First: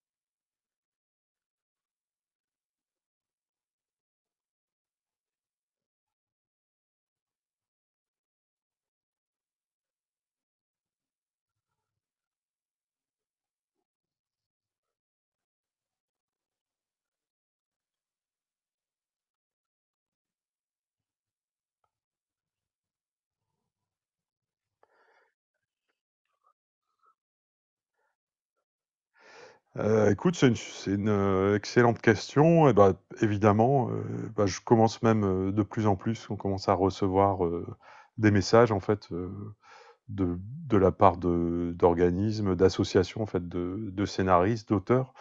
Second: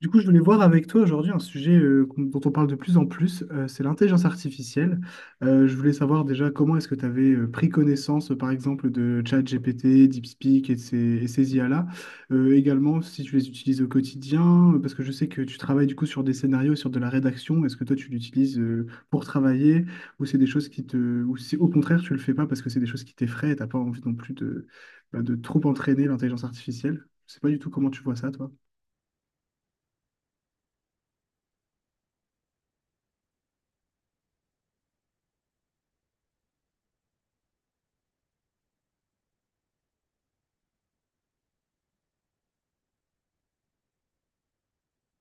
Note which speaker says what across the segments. Speaker 1: Du coup, je voulais voir avec toi aujourd'hui un sujet dont on parle de plus en plus, c'est l'intelligence artificielle. Je voulais savoir déjà comment est-ce que tu avais pris connaissance, par exemple, de ChatGPT, DeepSpeak et ces IA-là. Également, si tu les utilises au quotidien, parce que je sais que tu travailles du coup sur des scénarios, sur de la rédaction. Est-ce que toi, tu l'utilises pour travailler ou c'est des choses qui ou si au contraire, tu le fais pas parce que c'est des choses qui t'effraient et t'as pas envie non plus bah, de trop entraîner l'intelligence artificielle. Je sais pas du tout comment tu vois ça, toi.
Speaker 2: Écoute, c'est une excellente question. Évidemment, heu, je commence même, de plus en plus, on commence à recevoir, des messages en fait, de de la part de d'organismes, d'associations en fait de scénaristes, d'auteurs,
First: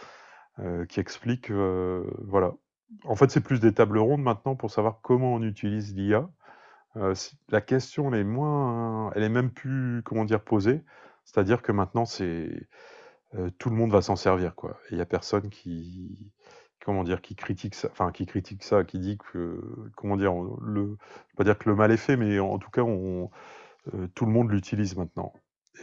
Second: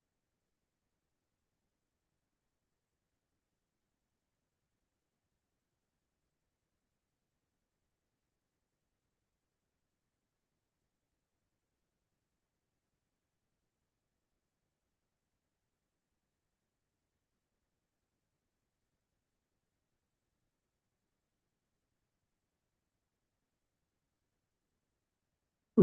Speaker 2: qui expliquent, voilà. En fait, c'est plus des tables rondes maintenant pour savoir comment on utilise l'IA. C La question, elle est moins elle est même plus, comment dire, posée. C'est-à-dire que maintenant, c'est tout le monde va s'en servir, quoi. Et il n'y a personne qui, comment dire, qui critique ça, qui dit que, comment dire, je vais pas dire que le mal est fait, mais en tout cas, tout le monde l'utilise maintenant.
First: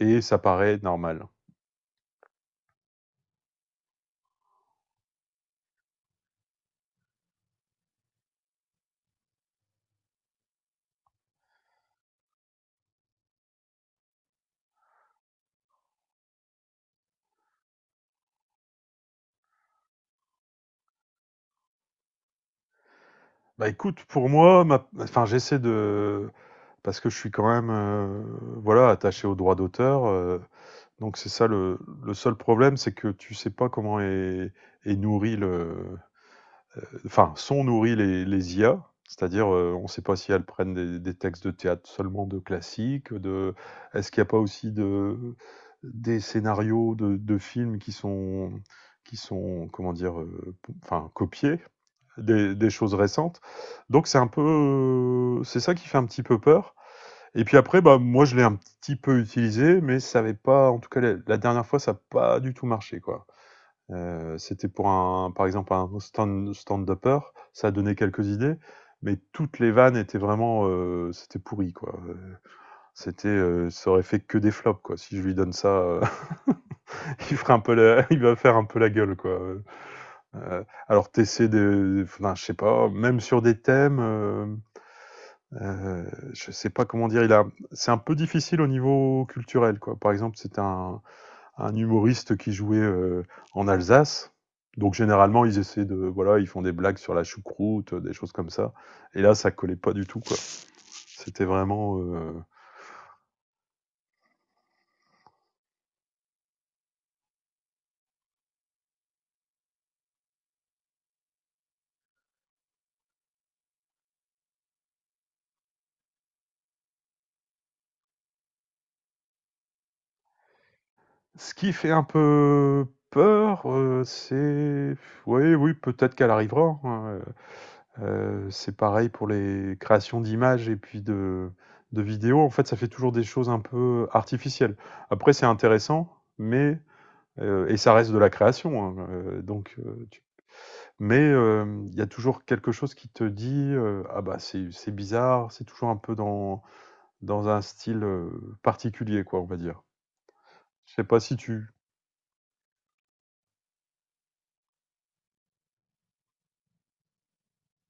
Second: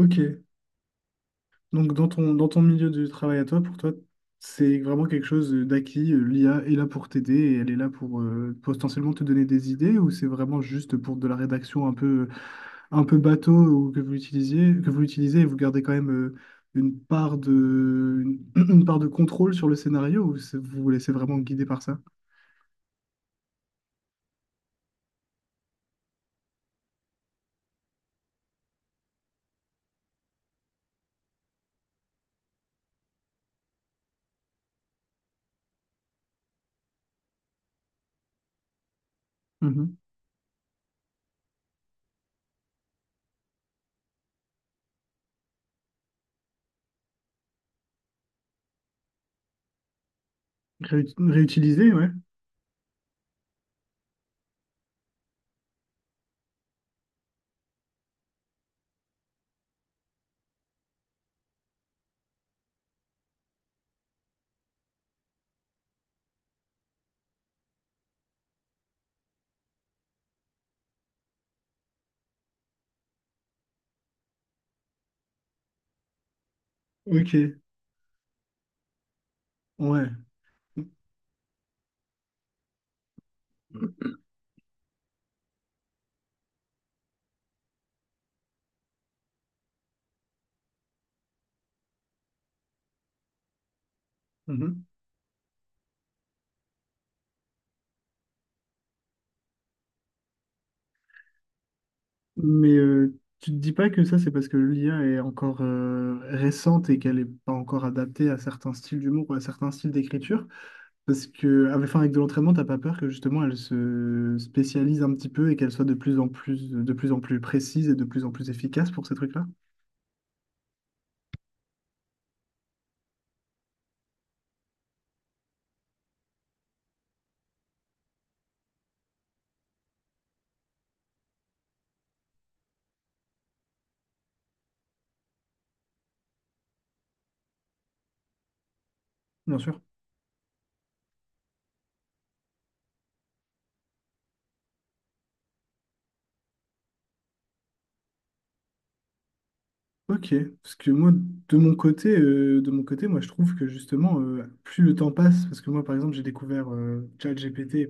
Speaker 2: Et ça paraît normal.
Speaker 1: Donc, dans ton milieu de travail à toi, pour toi, c'est vraiment quelque chose d'acquis. L'IA est là pour t'aider et elle est là pour potentiellement te donner des idées, ou c'est vraiment juste pour de la rédaction un peu bateau, ou que vous utilisez et vous gardez quand même une part de, une, une part de contrôle sur le scénario, ou vous vous laissez vraiment guider par ça?
Speaker 2: Bah écoute, pour moi, enfin, j'essaie de, parce que je suis quand même, voilà, attaché aux droits d'auteur. Donc c'est ça, le seul problème, c'est que tu sais pas est nourri, sont nourris les IA. C'est-à-dire, on ne
Speaker 1: Mhm.
Speaker 2: sait pas si elles prennent des textes de théâtre seulement de classiques, de... est-ce qu'il n'y a pas aussi des scénarios de films qui sont, qui sont, comment dire, copiés,
Speaker 1: Réutiliser, ouais.
Speaker 2: des choses récentes. Donc c'est un peu, c'est ça qui fait un petit peu peur. Et puis après, bah, moi je l'ai un petit peu utilisé, mais ça n'avait pas, en tout cas la dernière fois, ça n'a pas du tout marché, quoi. C'était pour un par exemple un stand-upper, ça a donné quelques idées, mais toutes les vannes étaient vraiment, c'était pourri, quoi, ça aurait fait que des flops, quoi. Si je lui donne ça, il fera
Speaker 1: Ok,
Speaker 2: un peu la il va faire un peu la gueule, quoi,
Speaker 1: ouais.
Speaker 2: alors tu de enfin je sais pas, même sur des thèmes, je sais pas comment dire, il a c'est un peu difficile au niveau culturel, quoi. Par exemple, c'était un humoriste qui jouait en Alsace.
Speaker 1: Mhm.
Speaker 2: Donc généralement, ils essaient de, voilà, ils font des blagues sur la choucroute, des choses comme ça. Et là, ça collait pas du tout, quoi. C'était vraiment,
Speaker 1: Mais tu te dis pas que ça, c'est parce que l'IA est encore récente et qu'elle n'est pas encore adaptée à certains styles d'humour ou à certains styles d'écriture? Parce que, enfin, avec de l'entraînement, t'as pas peur que justement elle se spécialise un petit peu et qu'elle soit de plus en plus précise et de plus en plus efficace pour ces trucs-là?
Speaker 2: ce qui fait un peu peur, c'est oui, oui, peut-être qu'elle arrivera, hein, c'est pareil pour les créations d'images et puis de vidéos. En fait, ça fait toujours des choses un peu artificielles. Après, c'est intéressant, mais et ça reste de la création, hein,
Speaker 1: Bien
Speaker 2: donc,
Speaker 1: sûr.
Speaker 2: tu mais il y a toujours quelque chose qui te dit, «Ah bah, c'est bizarre», c'est toujours un peu dans un style, particulier, quoi, on va dire.
Speaker 1: Ok, parce que
Speaker 2: Je sais
Speaker 1: moi,
Speaker 2: pas si tu
Speaker 1: de mon côté, moi, je trouve que justement, plus le temps passe, parce que moi, par exemple, j'ai découvert ChatGPT.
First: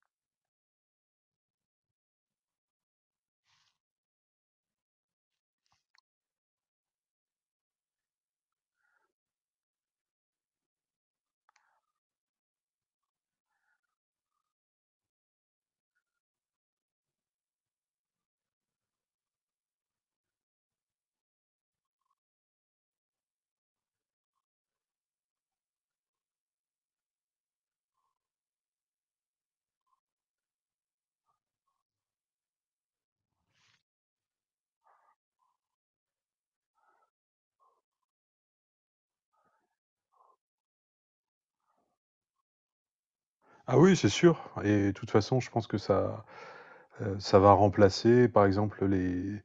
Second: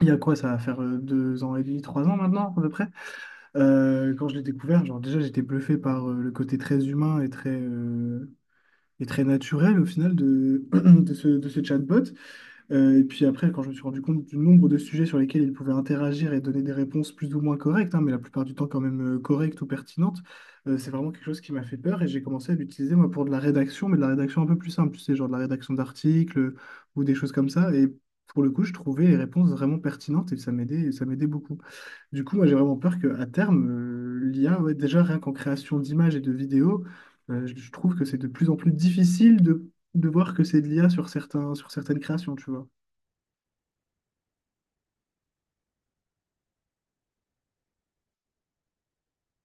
Speaker 1: Il y a quoi, ça va faire 2 ans et demi, 3 ans maintenant, à peu près. Quand je l'ai découvert, genre déjà, j'étais bluffé par le côté très humain et très naturel au final de ce chatbot. Et puis après, quand je me suis rendu compte du nombre de sujets sur lesquels ils pouvaient interagir et donner des réponses plus ou moins correctes, hein, mais la plupart du temps quand même correctes ou pertinentes, c'est vraiment quelque chose qui m'a fait peur et j'ai commencé à l'utiliser moi pour de la rédaction, mais de la rédaction un peu plus simple, tu sais, genre de la rédaction d'articles ou des choses comme ça. Et pour le coup, je trouvais les réponses vraiment pertinentes et ça ça m'aidait beaucoup. Du coup, moi j'ai vraiment peur qu'à terme, l'IA, ouais, déjà rien qu'en création d'images et de vidéos, je trouve que c'est de plus en plus difficile de voir que c'est de l'IA sur sur certaines créations, tu vois.
Speaker 2: ah oui, c'est sûr, et de toute façon, je pense que ça va remplacer par exemple les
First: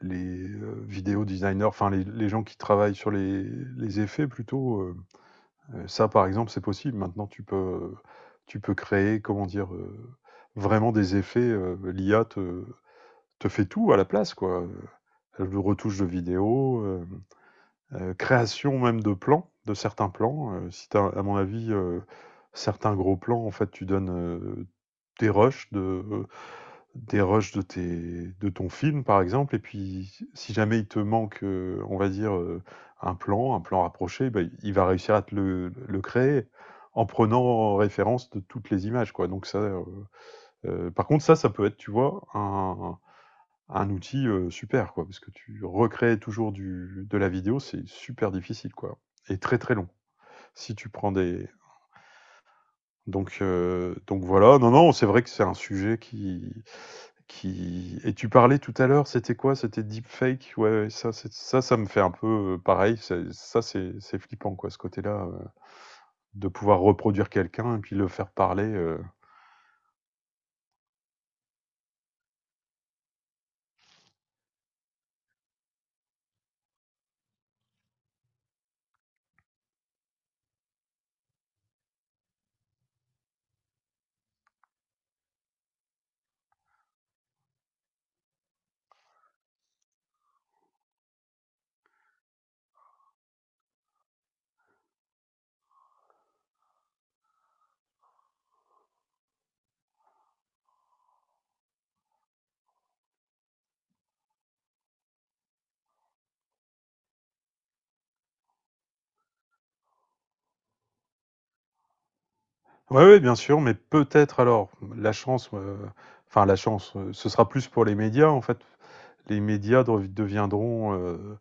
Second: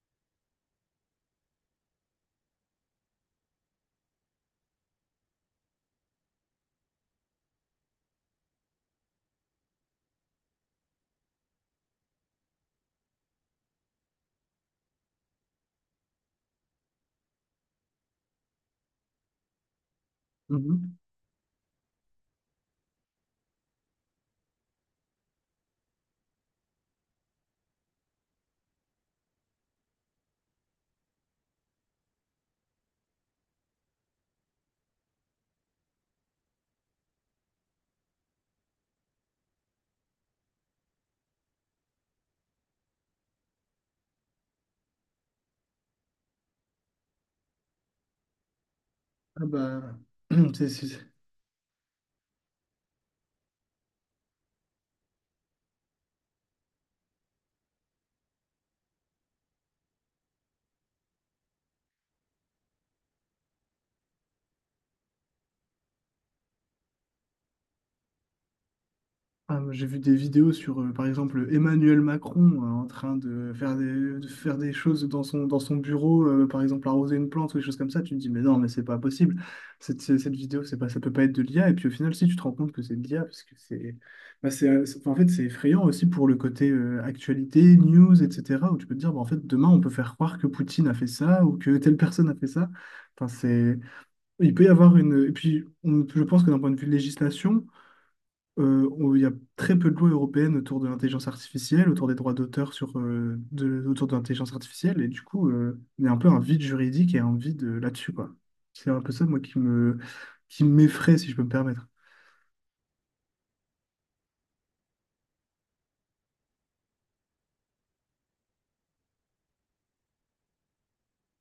Speaker 2: les, heu, vidéo designers, enfin les gens qui travaillent sur les effets plutôt, ça par exemple, c'est possible. Maintenant tu peux créer, comment dire, vraiment des effets, l'IA te fait tout à la place, quoi, le retouche de vidéos, création même de plans, de certains plans, si
Speaker 1: Mhm.
Speaker 2: t'as à mon avis, certains gros plans, en fait, tu donnes, tes rushs de des rushs de ton film, par exemple, et puis si jamais il te manque, on va dire, un plan rapproché, bah, il va réussir à te le créer en prenant en référence de toutes les images, quoi, donc par contre, ça peut être, tu vois, un outil, super, quoi, parce que tu recrées toujours du de la vidéo, c'est super difficile, quoi, et
Speaker 1: Ah
Speaker 2: très, très long.
Speaker 1: bah, c'est-
Speaker 2: Si tu
Speaker 1: c'est-
Speaker 2: prends des donc voilà, non, non, c'est vrai que c'est un sujet qui et tu parlais tout à l'heure, c'était quoi? C'était deepfake? Ouais, ouais, ça ça me fait un peu, pareil, c'est ça c'est flippant, quoi, ce côté-là, de pouvoir reproduire quelqu'un et puis le faire parler,
Speaker 1: ah, moi, j'ai vu des vidéos sur, par exemple, Emmanuel Macron en train de de faire des choses dans dans son bureau, par exemple arroser une plante ou des choses comme ça. Tu te dis, mais non, mais c'est pas possible. Cette vidéo, c'est pas, ça peut pas être de l'IA. Et puis au final, si tu te rends compte que c'est de l'IA, parce que enfin, en fait, c'est effrayant aussi pour le côté actualité, news, etc., où tu peux te dire, bah, en fait, demain, on peut faire croire que Poutine a fait ça ou que telle personne a fait ça. Enfin, c'est Il peut y avoir une. Et puis, je pense que d'un point de vue législation, il y a très peu de lois européennes autour de l'intelligence artificielle, autour des droits d'auteur autour de l'intelligence artificielle. Et du coup, il y a un peu un vide juridique et un vide là-dessus, quoi. C'est un peu ça, qui qui m'effraie, si je peux me permettre.
Speaker 2: ouais, ouais, bien sûr, mais peut-être alors la chance, heu, la chance, ce sera plus pour les médias en fait. Les médias deviendront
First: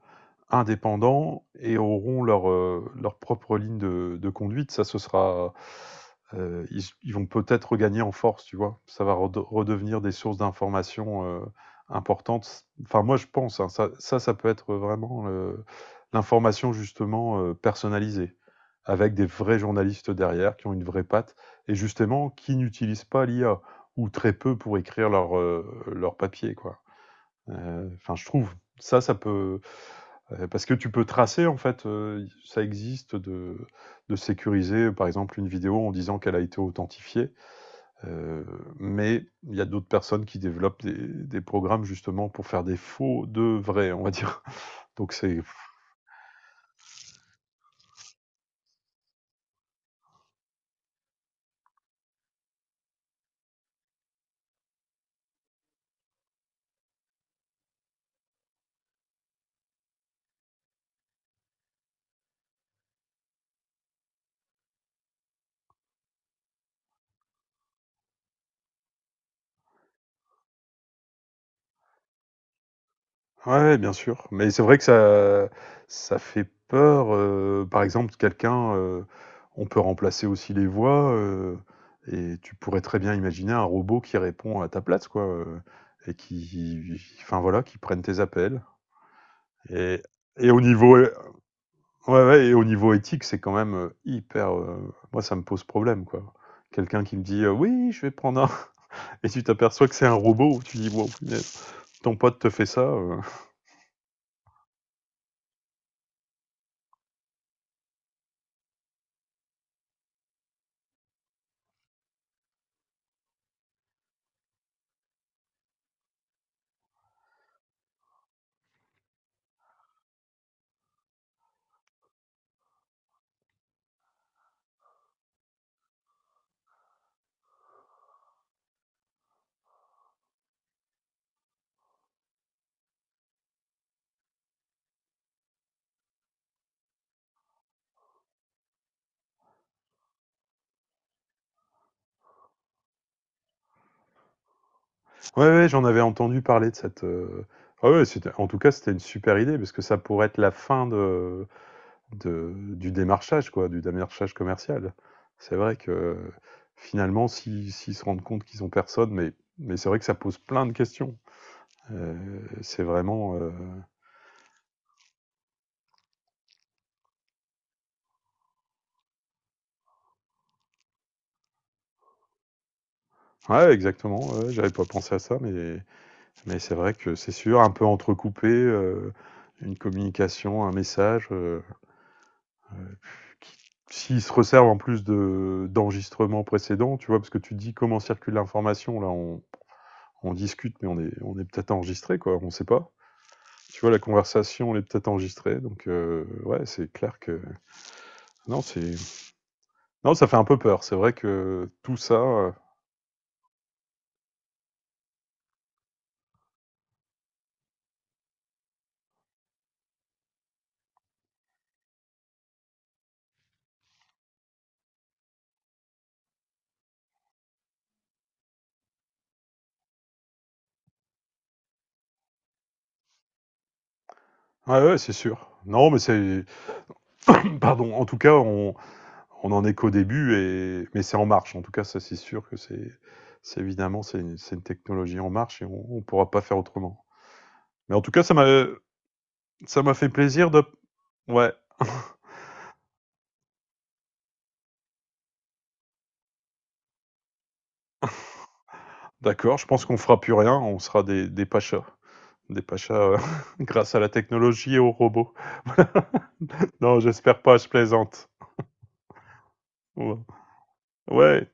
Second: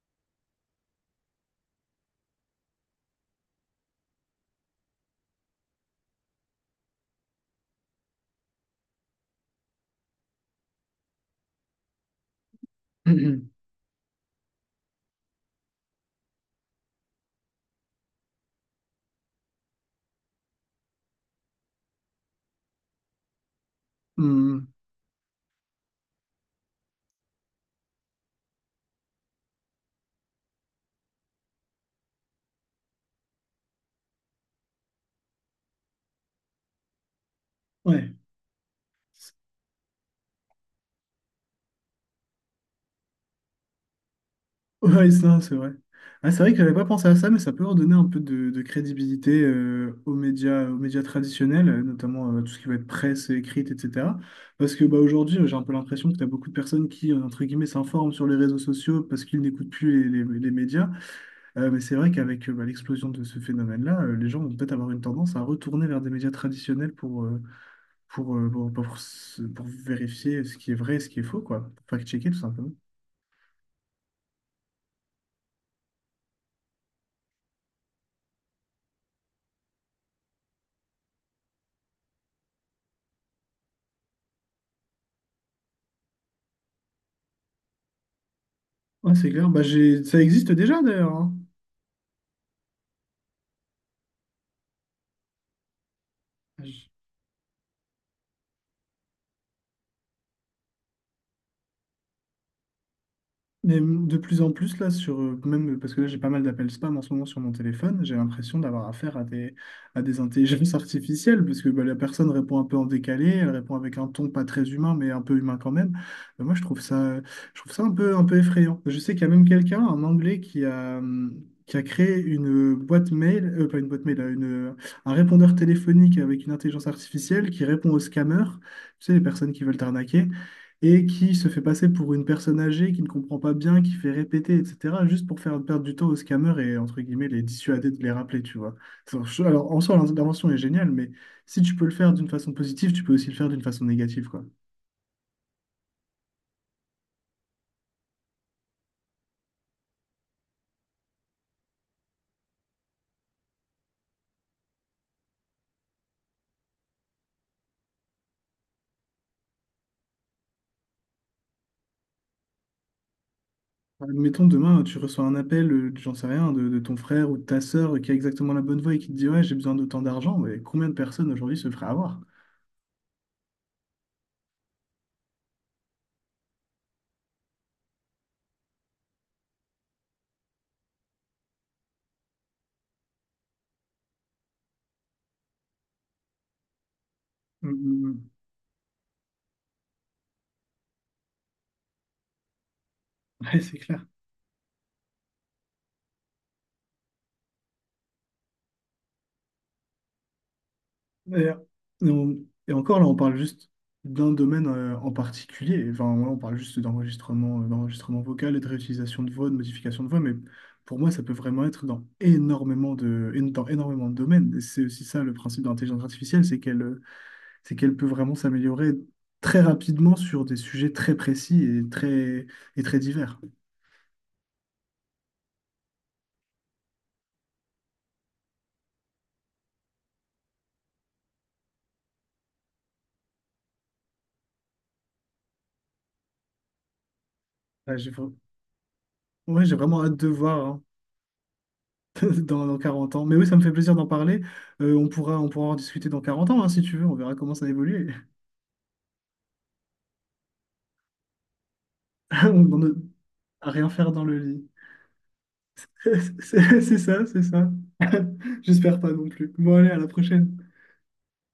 Speaker 2: indépendants et auront leur propre ligne de conduite. Ça, ce sera. Ils vont peut-être regagner en force, tu vois. Ça va redevenir des sources d'informations importantes. Enfin, moi, je pense, hein, ça peut être vraiment l'information, justement, personnalisée, avec des vrais journalistes derrière qui ont une vraie patte et justement qui n'utilisent pas l'IA ou très peu
Speaker 1: Hum,
Speaker 2: pour écrire leur papier, quoi. Je trouve. Ça peut, parce que tu peux tracer, en fait, ça existe de sécuriser, par exemple, une vidéo en disant qu'elle a été authentifiée,
Speaker 1: ouais.
Speaker 2: heu, mais il y a d'autres personnes qui développent des programmes justement pour faire des faux de vrais, on va dire.
Speaker 1: Ouais,
Speaker 2: Donc
Speaker 1: ça,
Speaker 2: c'est
Speaker 1: c'est vrai. Ah, c'est vrai que j'avais pas pensé à ça, mais ça peut redonner un peu de crédibilité aux médias traditionnels, notamment tout ce qui va être presse écrite, etc. Parce que bah, aujourd'hui, j'ai un peu l'impression que tu as beaucoup de personnes qui, entre guillemets, s'informent sur les réseaux sociaux parce qu'ils n'écoutent plus les médias. Mais c'est vrai qu'avec bah, l'explosion de ce phénomène-là, les gens vont peut-être avoir une tendance à retourner vers des médias traditionnels pour pour vérifier ce qui est vrai et ce qui est faux, quoi. Pour fact-checker, tout simplement.
Speaker 2: ouais, ouais, bien sûr, mais c'est vrai que ça fait peur, par exemple quelqu'un, on peut remplacer aussi les voix, et tu pourrais très bien imaginer un robot qui répond à ta place, quoi, et qui, enfin voilà, qui prenne tes appels
Speaker 1: Ouais, c'est clair. Bah,
Speaker 2: et
Speaker 1: j'ai... Ça existe
Speaker 2: et au
Speaker 1: déjà,
Speaker 2: niveau
Speaker 1: d'ailleurs, hein.
Speaker 2: ouais, ouais, et au niveau éthique, c'est quand même, hyper, moi, ça me pose problème, quoi.
Speaker 1: J-
Speaker 2: Quelqu'un qui me dit, «Oui, je vais prendre un» et tu t'aperçois que c'est un robot, tu dis: «Waouh punaise, ton pote te fait ça,»
Speaker 1: Mais de plus en plus là sur même parce que là j'ai pas mal d'appels spam en ce moment sur mon téléphone, j'ai l'impression d'avoir affaire à des intelligences artificielles parce que bah, la personne répond un peu en décalé, elle répond avec un ton pas très humain mais un peu humain quand même. Bah, moi je trouve ça un peu effrayant. Je sais qu'il y a même quelqu'un, un Anglais qui a créé pas une boîte mail, un répondeur téléphonique avec une intelligence artificielle qui répond aux scammers, tu sais, les personnes qui veulent t'arnaquer, et qui se fait passer pour une personne âgée qui ne comprend pas bien, qui fait répéter, etc., juste pour faire perdre du temps aux scammers et, entre guillemets, les dissuader de les rappeler, tu vois. Alors, en soi, l'intervention est géniale, mais si tu peux le faire d'une façon positive, tu peux aussi le faire d'une façon négative, quoi.
Speaker 2: Ouais, ouais, j'en avais entendu parler de cette. Ah ouais, c'était... En tout cas, c'était une super idée parce que ça pourrait être la fin de... du démarchage, quoi, du démarchage commercial. C'est vrai que finalement, s'ils se rendent compte qu'ils ont personne, mais c'est vrai que ça pose plein de questions. Euh, c'est vraiment.
Speaker 1: Admettons, demain, tu reçois un appel, j'en sais rien, de ton frère ou de ta sœur qui a exactement la bonne voix et qui te dit, ouais, j'ai besoin d'autant d'argent, mais combien de personnes aujourd'hui se feraient avoir?
Speaker 2: Ouais, exactement, ouais, j'avais pas pensé à ça, mais c'est vrai que c'est sûr, un peu entrecoupé, une communication, un message. S'ils se resservent en plus de d'enregistrements précédents, tu vois, parce que tu te
Speaker 1: Mm,
Speaker 2: dis comment
Speaker 1: mm, mm.
Speaker 2: circule l'information, là on discute, mais on est peut-être enregistré, quoi, on ne sait pas.
Speaker 1: Ouais, c'est
Speaker 2: Tu vois, la
Speaker 1: clair.
Speaker 2: conversation, elle est peut-être enregistrée, donc ouais, c'est clair que... Non, c'est... Non, ça fait un peu peur, c'est vrai
Speaker 1: Et,
Speaker 2: que tout
Speaker 1: et
Speaker 2: ça...
Speaker 1: on- et encore là, on parle juste d'un domaine en particulier. Enfin, là, on parle juste d'enregistrement, d'enregistrement vocal et de réutilisation de voix, de modification de voix. Mais pour moi, ça peut vraiment être dans énormément dans énormément de domaines. Et c'est aussi ça le principe de l'intelligence artificielle, c'est qu'elle peut vraiment s'améliorer très rapidement sur des sujets très précis et et très divers.
Speaker 2: ouais, ouais, c'est sûr. Non, mais c'est... Pardon, en tout cas, on en est qu'au début, et... mais c'est en marche, en tout cas, ça c'est sûr que c'est... C'est évidemment, c'est une technologie en marche et on ne pourra pas faire autrement. Mais
Speaker 1: Ouais,
Speaker 2: en
Speaker 1: j'ai
Speaker 2: tout cas,
Speaker 1: vra-
Speaker 2: ça m'a,
Speaker 1: Ouais, j'ai
Speaker 2: Ça m'a
Speaker 1: vraiment
Speaker 2: fait
Speaker 1: hâte de
Speaker 2: plaisir de.
Speaker 1: voir, hein,
Speaker 2: Ouais,
Speaker 1: dans 40 ans. Mais oui, ça me fait plaisir d'en parler. On pourra en discuter dans 40 ans, hein, si tu veux. On verra comment ça évolue.
Speaker 2: d'accord, je pense qu'on fera plus rien, on sera des pachas. Des
Speaker 1: On ne-
Speaker 2: pachas
Speaker 1: À rien
Speaker 2: grâce à la
Speaker 1: faire dans le lit.
Speaker 2: technologie et aux robots. Non, j'espère
Speaker 1: C'est
Speaker 2: pas, je
Speaker 1: ça.
Speaker 2: plaisante.
Speaker 1: J'espère pas non plus. Bon, allez, à la
Speaker 2: Ouais,
Speaker 1: prochaine.
Speaker 2: Ouais,